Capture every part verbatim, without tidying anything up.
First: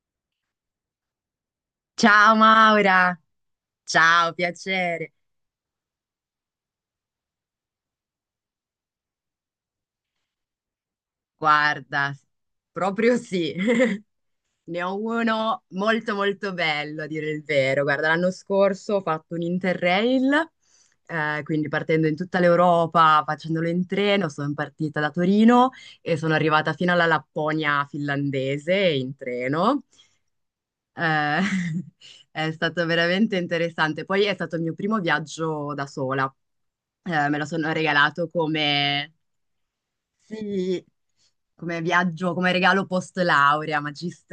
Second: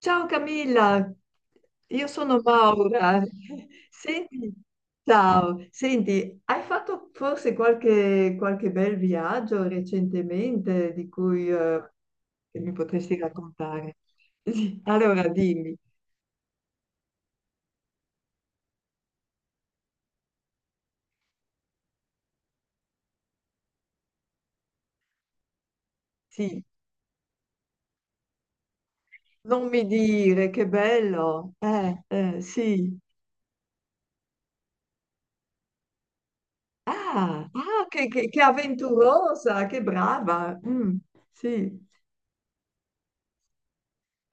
Ciao Camilla, io Ciao sono Maura. Maura, ciao, Senti, piacere. ciao, senti, hai fatto forse qualche, qualche bel viaggio recentemente di cui eh, Guarda, che mi proprio potresti sì, raccontare? Sì, ne ho allora uno dimmi, molto molto bello, a dire il vero. Guarda, l'anno scorso ho fatto un Interrail, eh, quindi partendo in tutta l'Europa, facendolo in treno, sono partita da Torino e sono sì, arrivata fino alla Lapponia finlandese in non treno. mi dire, che Eh, bello, eh, eh, è stato sì. veramente interessante. Poi è stato il mio primo viaggio da sola. Eh, me lo Ah, sono ah, che, che- regalato che come... avventurosa, che brava, Sì, mm, come sì, viaggio, come regalo post laurea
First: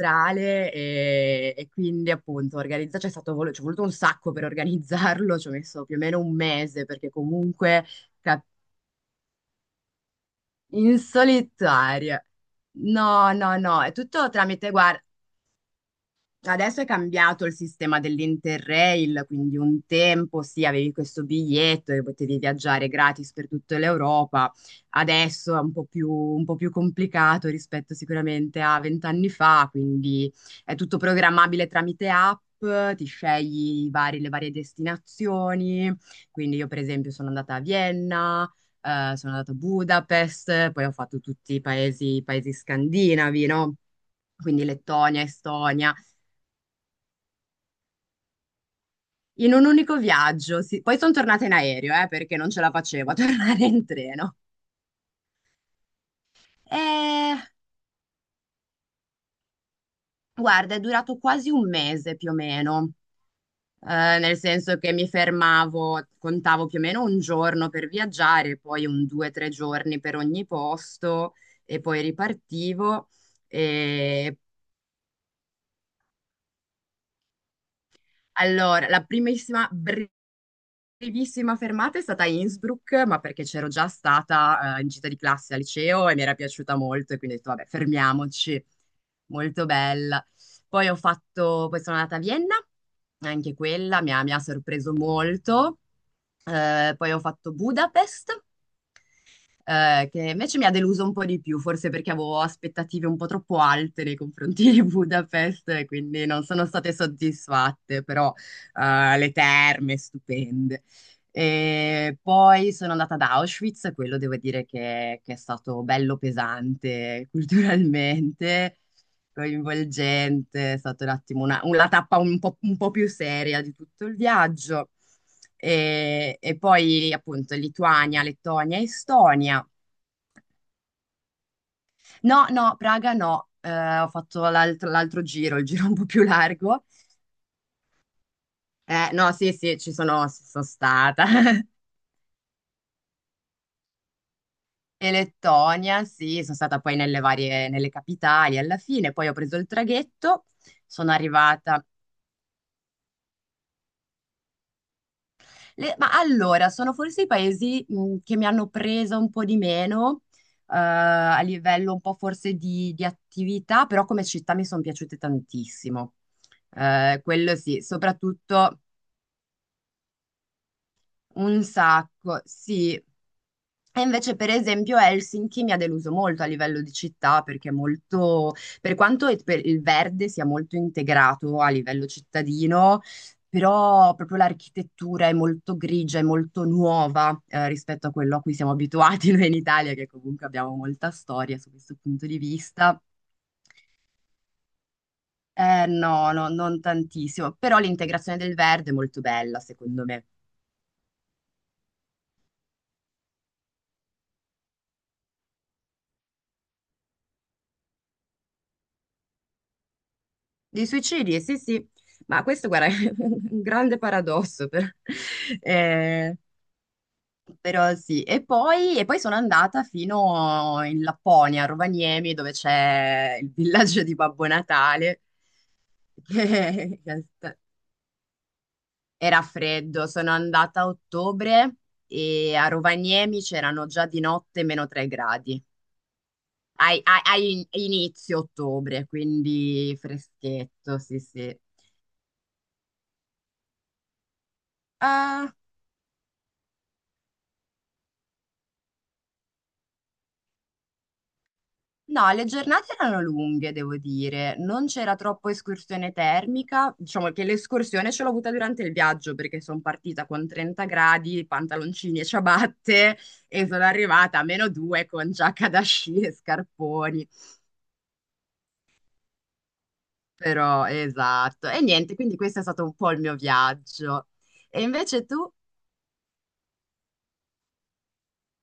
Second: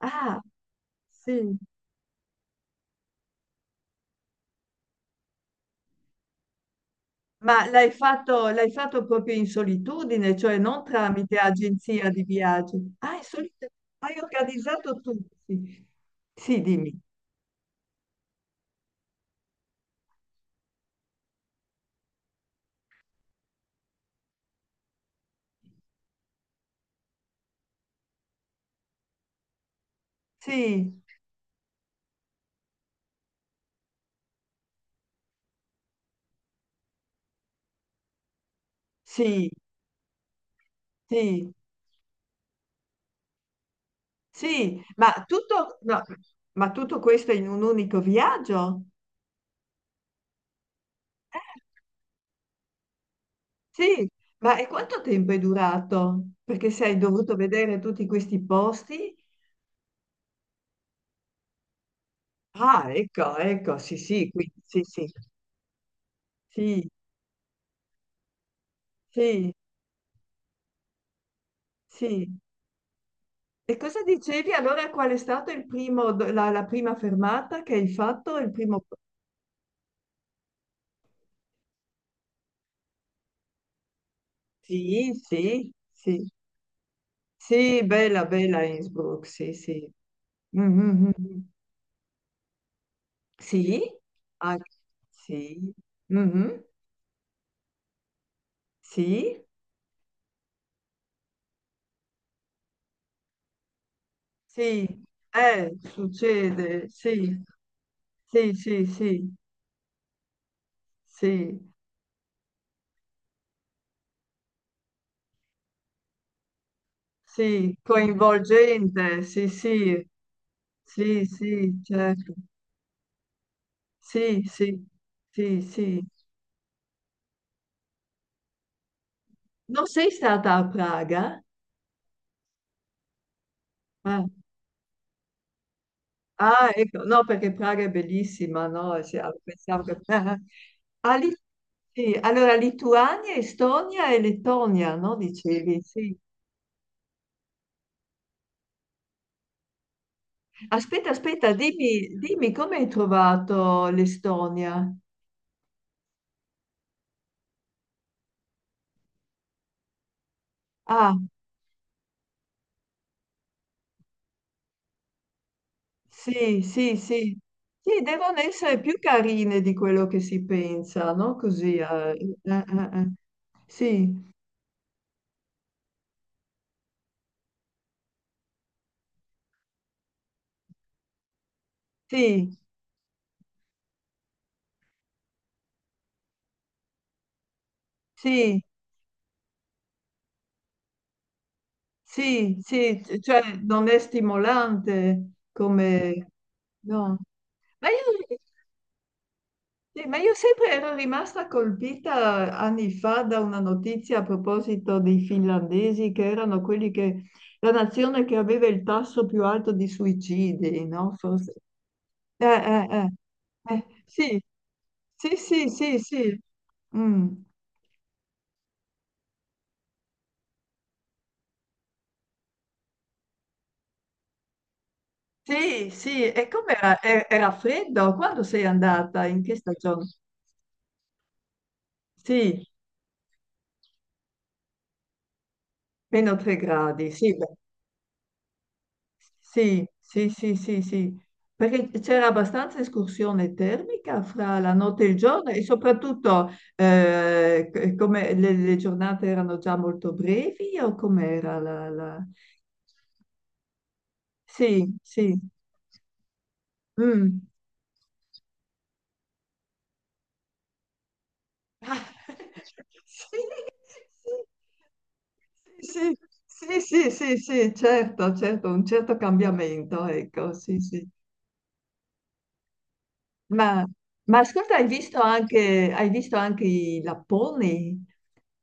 ah, e, sì. e quindi appunto organizza, c'è stato, vol- ci è voluto un sacco per organizzarlo, ci ho messo più o meno un mese perché Ma comunque l'hai ca- fatto, l'hai fatto proprio in solitudine, cioè non in tramite agenzia solitaria. di viaggi. Ah, in No, no, solitudine. no, è Hai tutto tramite, organizzato guarda. tu. Sì, sì, Adesso è dimmi. cambiato il sistema dell'Interrail, quindi un tempo sì, avevi questo biglietto e potevi viaggiare gratis per tutta l'Europa. Adesso è un po' più, un po' più complicato rispetto sicuramente a vent'anni fa, quindi è tutto Sì, programmabile tramite app, ti scegli i vari- le varie destinazioni. Quindi io per esempio sono andata a Vienna, eh, sono sì, andata a Budapest, poi ho fatto sì, tutti i paesi, i paesi scandinavi, no? Quindi sì. Ma Lettonia, tutto, Estonia. no, ma tutto questo in un unico viaggio? In un unico viaggio. Sì. Poi sono tornata in aereo, eh, perché non ce la facevo a tornare in Sì. treno. Ma e quanto tempo è durato? Perché se hai dovuto E vedere tutti questi posti? guarda, è durato quasi un mese più o Ah, meno. ecco, ecco, sì, Eh, sì, nel qui, senso sì, che sì, mi fermavo, contavo più o sì, meno un giorno per viaggiare, poi un due o tre sì, giorni per ogni posto e poi sì. ripartivo. E cosa E dicevi allora? Qual è stata il primo, do- la, la prima fermata che hai fatto? Il primo... allora, la primissima primissima fermata è stata Innsbruck, ma perché c'ero già stata, eh, in gita Sì, di classe al sì, liceo e mi sì, era piaciuta molto e quindi ho detto vabbè, sì, bella, bella fermiamoci. Innsbruck, sì, Molto sì. bella. Poi ho Mhm, mhm. fatto, poi sono andata a Vienna, anche Sì, quella mi ha, mi ha anche- sorpreso sì, molto. mhm, Eh, poi ho fatto Budapest, sì, eh, che invece mi ha deluso un po' di più, forse perché avevo aspettative un po' troppo alte nei confronti di sì, Budapest, eh, e quindi non sono succede, state sì, soddisfatte, però sì, sì, eh, le sì, terme stupende. sì, E poi sono andata ad Auschwitz, quello devo dire che, che è stato bello pesante sì, culturalmente, coinvolgente, sì, sì. coinvolgente, è stata un Sì, attimo una, sì, una tappa certo. un po', un po' più seria di tutto il Sì, sì, viaggio. sì, sì. E, e poi appunto Lituania, Lettonia, Estonia. Non sei stata a Praga? No, no, Praga no. Eh, ho Ah, fatto l'alt- l'altro giro, il giro un po' più ah, largo. ecco, no, perché Praga è bellissima, no? Eh, Sì, ah, no, sì, sì, pensavo ci che... sono, ci sono Ah, stata. lì- sì, allora Lituania, Estonia e Lettonia, E no? Dicevi, Lettonia, sì. sì, sono stata poi nelle varie, nelle capitali alla fine, poi ho preso il traghetto, Aspetta, sono aspetta, arrivata. dimmi, dimmi come hai trovato l'Estonia? Le- ma allora, sono forse i paesi mh, che mi hanno preso un po' di meno, eh, Ah, a livello un po' forse di, di attività, però come città mi sono piaciute tantissimo. sì, sì, Eh, sì. quello sì, Sì, devono essere soprattutto. più carine di quello che si pensa, no? Un Così. eh, sacco, eh, eh, sì. eh. E Sì, invece, per esempio, Helsinki mi ha deluso molto a livello di città perché è molto, per quanto il per- il verde sia molto integrato a livello sì, cittadino, però proprio l'architettura è molto grigia, è molto nuova, eh, rispetto a quello a cui sì. siamo abituati noi in Italia, che comunque abbiamo molta storia su questo punto di Sì, sì, vista. c- cioè non è stimolante Eh, come... no, no, non No. tantissimo, però Ma l'integrazione io, del verde è molto bella, secondo sì, ma me. io sempre ero rimasta colpita anni fa da una notizia a proposito dei finlandesi, che erano quelli che... la nazione che aveva il tasso più alto di suicidi, Di no? suicidi, Forse. sì, sì, ma Eh, questo, eh, guarda, è eh. un Eh, grande sì, paradosso, per- sì, sì, sì, eh, sì. Mm. però sì. E poi, e poi sono andata fino in Lapponia, a Rovaniemi, dove c'è il villaggio di Babbo Natale, Sì, sì, e com'era? che E- Era freddo? Quando sei andata? In era che stagione? freddo. Sono andata a ottobre e Sì, a Rovaniemi c'erano già di notte meno tre gradi. meno tre Ai- gradi, ai- sì, ai- beh, in- Inizio ottobre, sì, quindi sì, sì, sì, freschetto, sì, sì, sì. perché c'era abbastanza escursione termica fra la notte e il giorno Ah, e soprattutto eh, c- come le, le giornate erano già molto brevi o com'era la, la... no, le giornate erano lunghe, devo dire, non Sì, c'era sì, troppo escursione termica, diciamo mm. che l'escursione ce l'ho avuta durante il viaggio perché sono partita con trenta gradi, Ah, pantaloncini e ciabatte sì, e sono arrivata a meno due con giacca da sì, sci e sì, sì, sì, scarponi, sì, sì, certo, certo, un certo cambiamento, ecco, sì, però sì. esatto, e niente, quindi questo è stato un po' il mio Ma, viaggio. ma ascolta, E hai visto invece tu? anche, hai visto anche i lapponi?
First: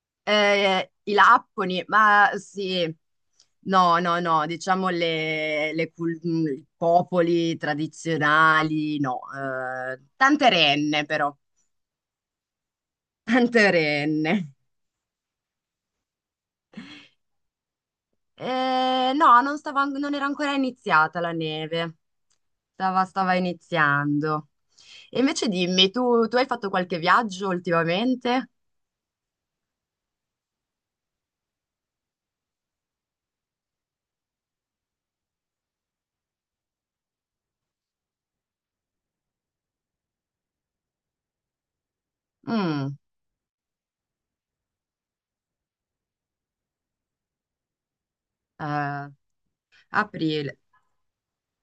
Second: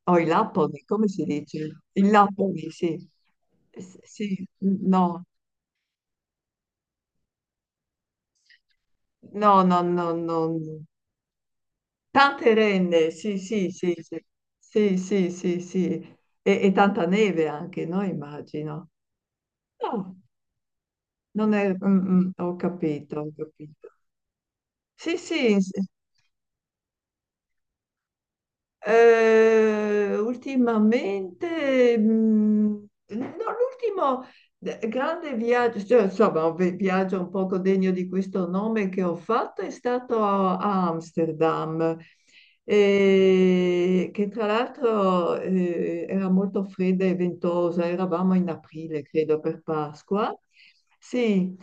Oh, i lamponi, Eh, come i si dice? lapponi, I ma lamponi, sì, sì. S- no, no, no, Sì, diciamo no, le, le cul- mh, i popoli tradizionali, no, no, no, eh, no, no. tante No. renne però, Tante renne, sì, tante sì, sì, sì, renne. sì, sì, sì, sì. E, e tanta neve anche, no? Immagino. Eh, no, non stava, an- non No, era ancora iniziata la non è... neve, mm, mm, ho stava, capito, ho stava capito. iniziando. Sì, E sì. invece dimmi, tu, tu hai fatto qualche viaggio ultimamente? Eh, ultimamente, mh, no, l'ultimo d- grande viaggio, cioè, insomma, un vi- viaggio un poco degno di questo nome che ho fatto è stato a, a Amsterdam, Mm, eh, che tra l'altro eh, era molto fredda e ventosa, eravamo in aprile, eh, credo, per Pasqua. Aprile, Sì,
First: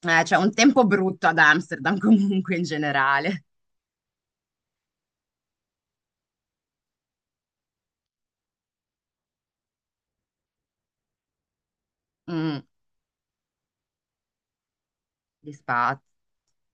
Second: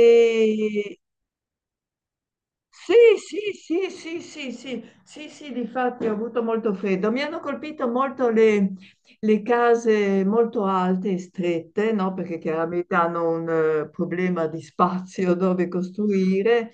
eh, c'è un tempo brutto ad Amsterdam comunque in sì, generale. sì, sì, sì, sì, sì, sì, sì, difatti ho avuto molto freddo. Mi hanno colpito molto le, le case molto alte e strette, no? Perché Mm. chiaramente hanno un eh, problema di spazio Gli dove spazi. costruire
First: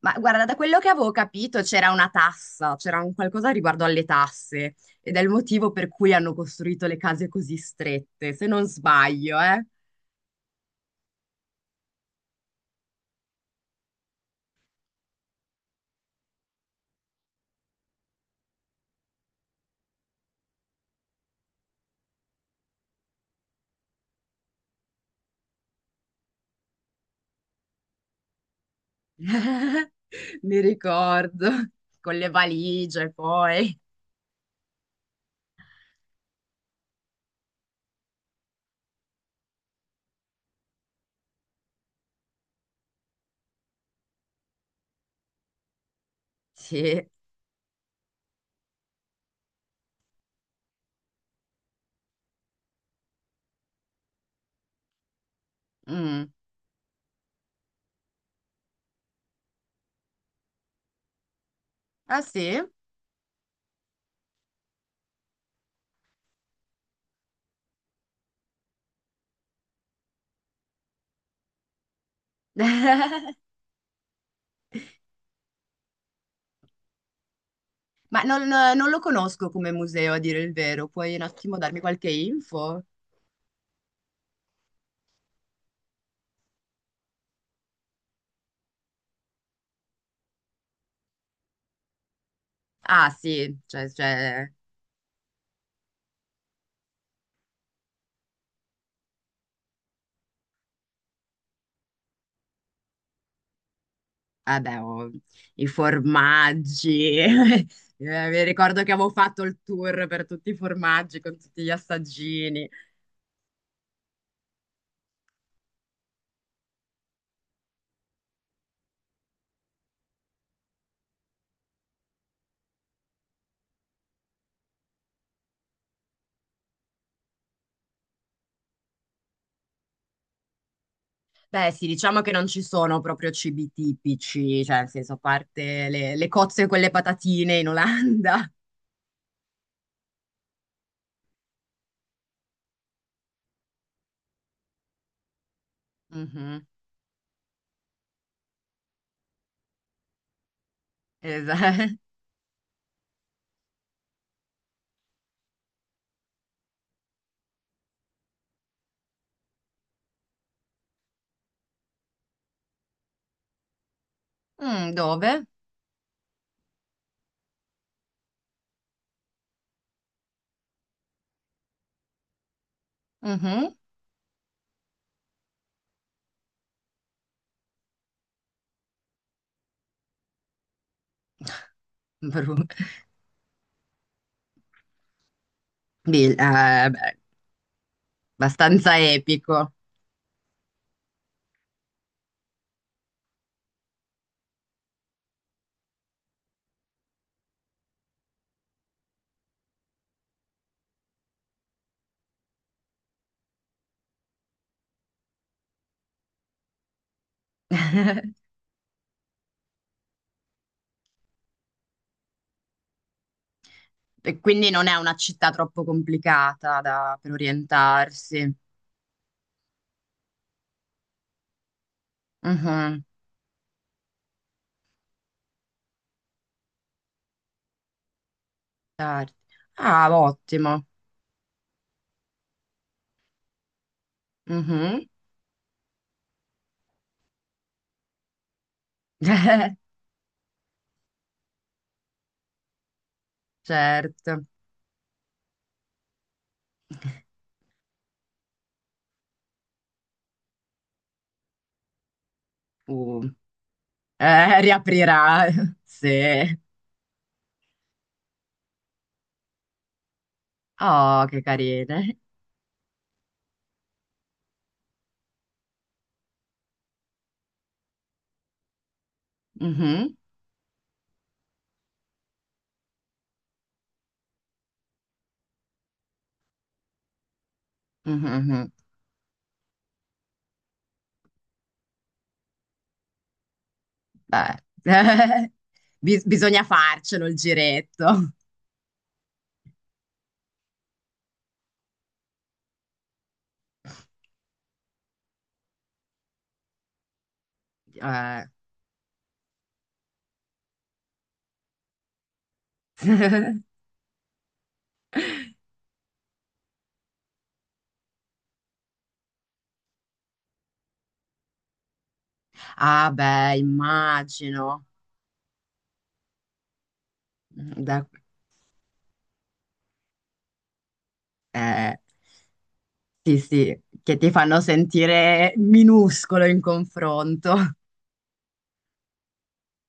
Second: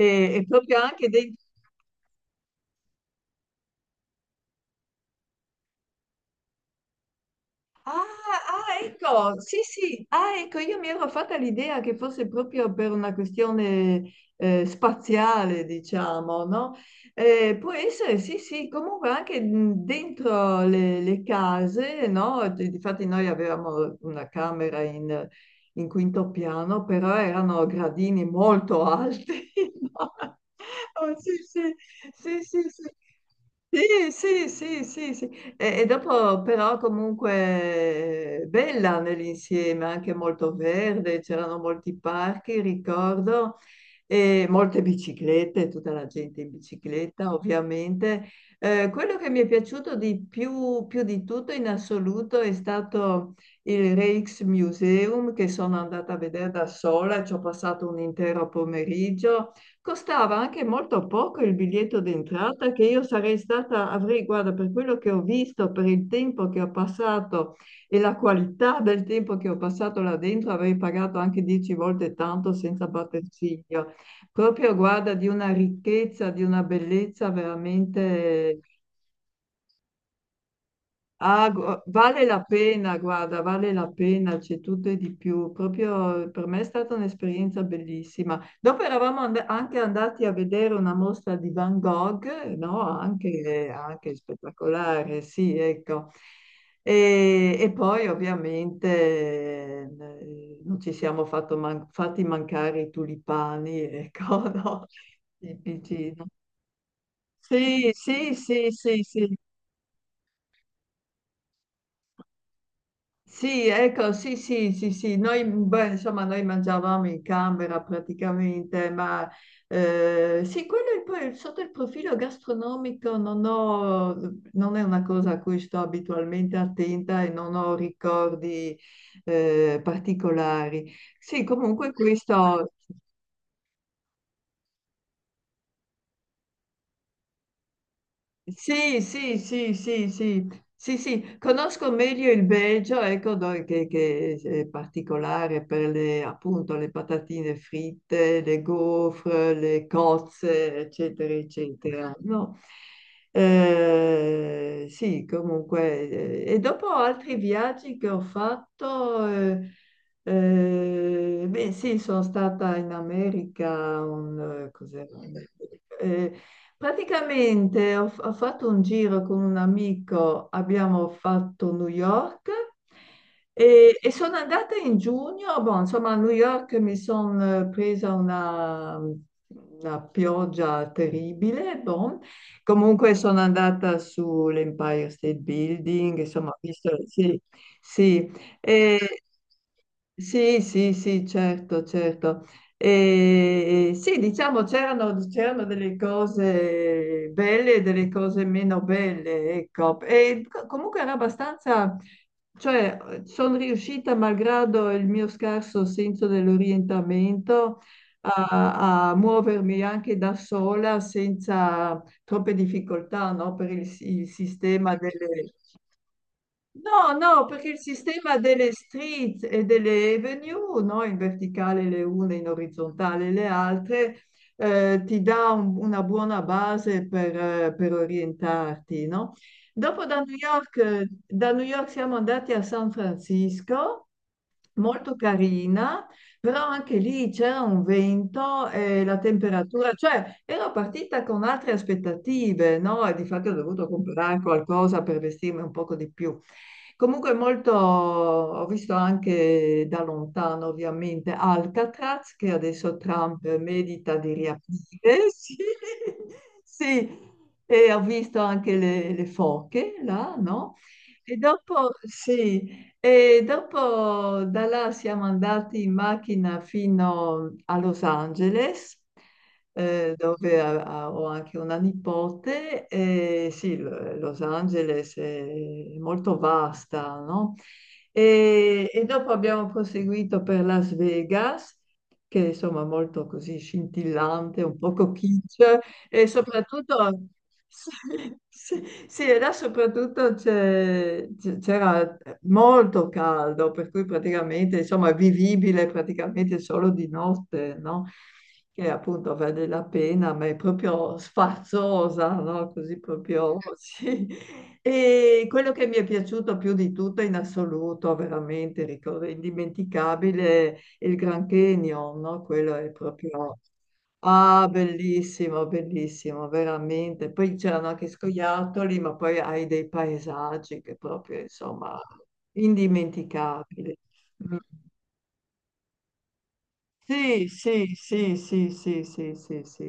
Ma e guarda, da proprio quello che anche avevo dei. capito c'era una tassa, c'era un qualcosa riguardo alle tasse ed è il motivo per cui hanno costruito le case così Ah, strette, se non ah, sbaglio, ecco, sì, eh. sì, ah, ecco, io mi ero fatta l'idea che fosse proprio per una questione eh, spaziale, diciamo, no? Eh, può essere, sì, sì, comunque anche mh, dentro le, le case, no? D- Difatti noi avevamo una camera in, in quinto piano, però erano gradini molto alti, Mi Oh, sì, ricordo, sì, con le sì, sì, sì. valigie poi. Sì, sì, sì, sì, sì. E, e dopo però comunque eh, bella nell'insieme, anche molto verde, c'erano molti parchi, ricordo, e molte biciclette, tutta la gente in Sì. bicicletta ovviamente. Eh, quello che mi è piaciuto di più, più di tutto in assoluto è stato il Rijksmuseum che sono andata a Mm. vedere da sola, ci ho passato un intero pomeriggio. Costava anche molto poco il biglietto Ah sì? d'entrata che io sarei stata, avrei, guarda, per quello che ho visto, per il tempo che ho passato e la qualità del tempo che ho passato là dentro, avrei pagato anche dieci volte tanto senza batter ciglio. Proprio, guarda, di una ricchezza, di una bellezza Ma non, veramente. no, non lo conosco come museo, a dire il vero. Puoi un Ah, attimo darmi gu- qualche vale la info? pena, guarda, vale la pena, c'è tutto e di più. Proprio eh, per me è stata un'esperienza bellissima. Dopo eravamo and- anche andati a vedere una mostra di Van Gogh, no? Ah sì, Anche, cioè, anche c'è. spettacolare, sì, ecco. E, e poi ovviamente eh, non ci siamo fatto man- fatti mancare i tulipani, ecco, Vabbè, no? oh, i Tipici, no? formaggi. Sì, Eh, sì, Mi sì, ricordo che sì, avevo sì, fatto il tour per tutti i formaggi con tutti gli assaggini. sì, ecco, sì, sì, sì, sì, noi, beh, insomma, noi mangiavamo in camera praticamente, ma eh, sì, quello è poi sotto il profilo gastronomico non ho, non è una cosa a cui sto abitualmente attenta e non ho ricordi eh, particolari. Sì, Beh, sì, comunque diciamo che non ci questo. sono proprio cibi tipici, cioè, nel senso, a parte le, le cozze con le patatine in Olanda. Sì, sì, sì, sì, sì, sì, sì, conosco meglio il Belgio, ecco, do- che, che è particolare per le, Mhm, appunto, le patatine fritte, le gaufre, le cozze, eccetera, esa- eccetera. No? Eh, sì, comunque, eh, e dopo altri viaggi che ho fatto, eh, eh, beh, sì, sono stata in America, un, eh, Mm, cos'era? dove? Eh, Praticamente ho, f- ho fatto un giro con un amico, abbiamo fatto New York Mhm. e, e sono andata in giugno. Boh, insomma, a New York mi sono presa una, una pioggia terribile. Boh. Bru- Comunque sono andata sull'Empire State Building, Bil- insomma, ho eh, visto, beh, sì, sì. E- abbastanza epico. sì, sì, sì, certo, certo. E sì, diciamo, c'erano c'erano delle cose belle e delle cose meno belle, ecco. E co- comunque era abbastanza, cioè, sono riuscita, malgrado il mio scarso senso dell'orientamento, a, a muovermi anche da sola senza troppe difficoltà, no? Per il, il E quindi non è sistema una città delle. troppo complicata No, da- per no, perché il sistema orientarsi. delle street e delle avenue, no, in verticale le une, in Mhm. orizzontale le altre, eh, ti dà un- una buona base per, eh, per orientarti, Tardi. no? Dopo Ah, da New York, ottimo. eh, da New York siamo andati a San Francisco Mhm. molto carina, però anche lì c'era un vento e la temperatura, cioè ero partita con altre aspettative, no? E di fatto ho dovuto comprare Certo. qualcosa per vestirmi un poco di più. Comunque molto, ho visto anche da lontano ovviamente Alcatraz, che adesso Uh, Trump medita di eh, riaprire, riaprirà. sì, Sì. sì. E ho visto anche le, le foche là, no? Oh, E che dopo, carine. sì, e dopo da là siamo andati in macchina fino a Los Angeles, eh, Mhm, dove a- a- ho anche una nipote. E sì, L- Los Angeles è molto vasta, no? mhm, mhm. E, e dopo abbiamo proseguito per Las Vegas, che insomma è molto così Beh. scintillante, un poco kitsch, Bis- e bisogna soprattutto... farcelo il giretto. Sì, sì. Sì, e là soprattutto c'è- c'è- c'era molto caldo, per cui praticamente, insomma, è vivibile praticamente solo di notte, no? Eh, Che appunto vale la pena, ma è proprio sfarzosa, no? Così proprio, sì. E quello che mi è piaciuto più di tutto in assoluto, veramente, ricordo, indimenticabile, è il Grand Canyon, no? Quello è Ah, beh, proprio... Ah, immagino. bellissimo, bellissimo, veramente. Poi c'erano anche Da- scoiattoli, ma poi hai dei paesaggi che proprio, eh, insomma, sì, sì, indimenticabili. che ti fanno sentire minuscolo in Sì, confronto. sì, sì, sì, sì, sì, sì, sì.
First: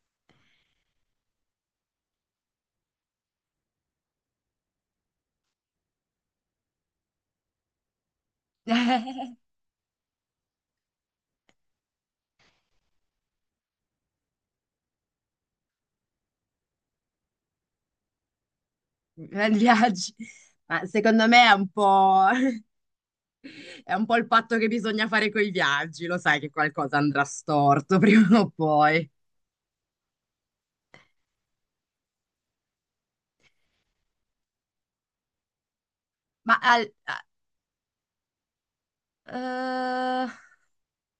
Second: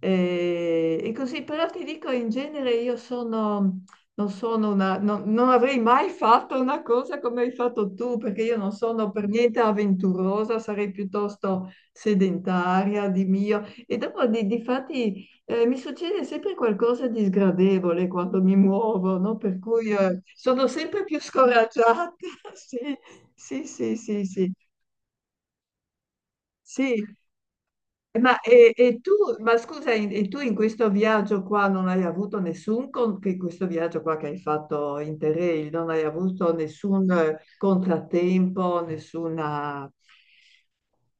Eh, E, così, però ti dico, in genere io sono, non sono una, non, non avrei mai fatto una cosa come hai fatto tu, perché io non sono per niente avventurosa, sarei piuttosto sedentaria di mio. E dopo, di, difatti, eh, mi succede sempre qualcosa di sgradevole quando mi muovo, no? Per Grandi cui, viaggi. eh, sono Ma sempre più secondo me è un scoraggiata. po', Sì, è sì, sì, un po' sì, il sì. patto che bisogna fare con i viaggi, lo sai che qualcosa Sì, andrà storto ma, prima o e, e poi. tu, ma scusa, in- e tu in questo viaggio qua non hai avuto nessun, con, che questo viaggio qua che hai fatto in Interrail, non hai avuto Ma al- nessun a- eh, contrattempo, nessuna... eh,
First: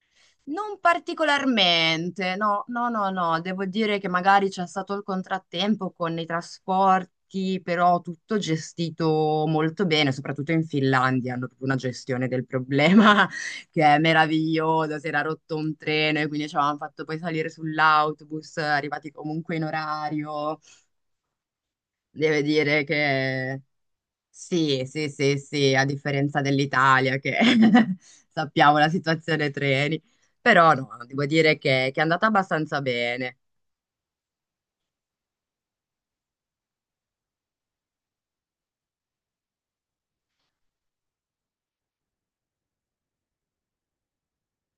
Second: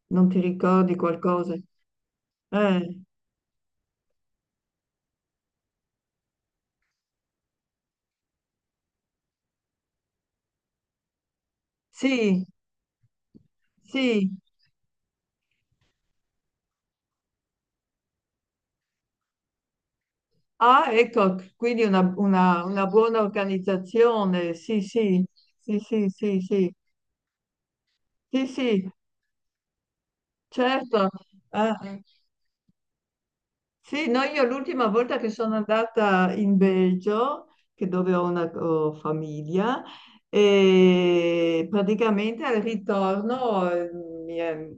Non ti Non ricordi qualcosa? particolarmente, no, no, Eh, no, no, devo dire che magari c'è stato il contrattempo con i trasporti, però tutto gestito molto bene, soprattutto in Finlandia hanno proprio una gestione sì, del problema che è sì. meravigliosa, si era rotto un treno e quindi ci avevano fatto poi salire sull'autobus, arrivati comunque in orario, Ah, ecco, quindi una, deve una- dire una buona che organizzazione. Sì, sì, sì, sì, sì, sì, sì, a sì, sì, differenza sì, dell'Italia che sì, sappiamo la sì, situazione treni, però no, certo. devo dire che, che Eh. è andata abbastanza bene. Sì, no, io l'ultima volta che sono andata in Belgio, che dove ho una ho famiglia, e praticamente al ritorno, eh, mi è-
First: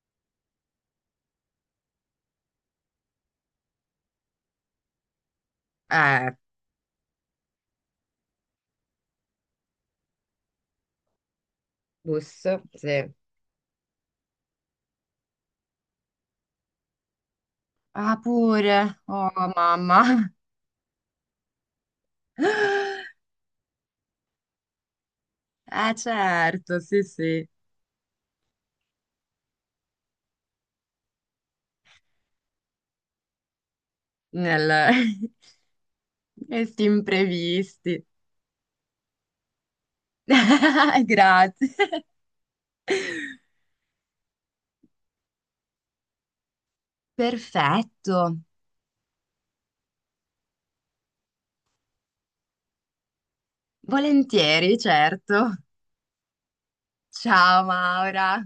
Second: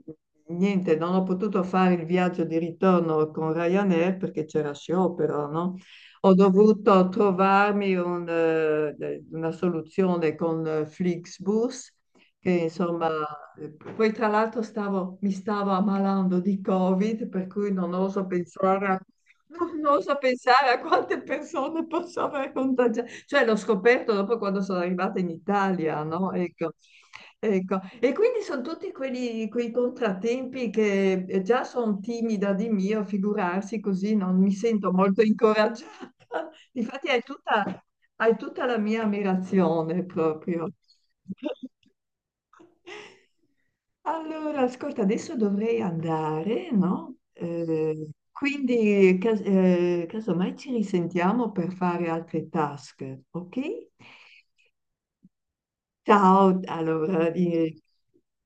niente, non ho potuto fare il viaggio di ritorno con Ryanair perché c'era sciopero, no? Eh, Ho dovuto trovarmi un, eh, una soluzione con eh, Flixbus, bus, che insomma sì. poi tra l'altro stavo- mi stavo ammalando di Covid, per cui non Ah, oso pure, pensare a, oh non oso mamma, pensare a quante persone posso aver contagiato. Cioè l'ho scoperto dopo quando sono arrivata in eh Italia, no? Ecco, certo, sì, sì, ecco. E quindi sono tutti quelli- quei contrattempi che eh, già sono timida di mio, figurarsi così non mi nel... sento molto incoraggiata. questi Difatti hai tutta, imprevisti. hai tutta la mia ammirazione proprio. Grazie. Allora, ascolta, adesso dovrei andare, no? Eh, Perfetto, quindi, cas- eh, casomai ci risentiamo per fare altre task, ok? volentieri, certo. Ciao, allora, Ciao eh, Maura.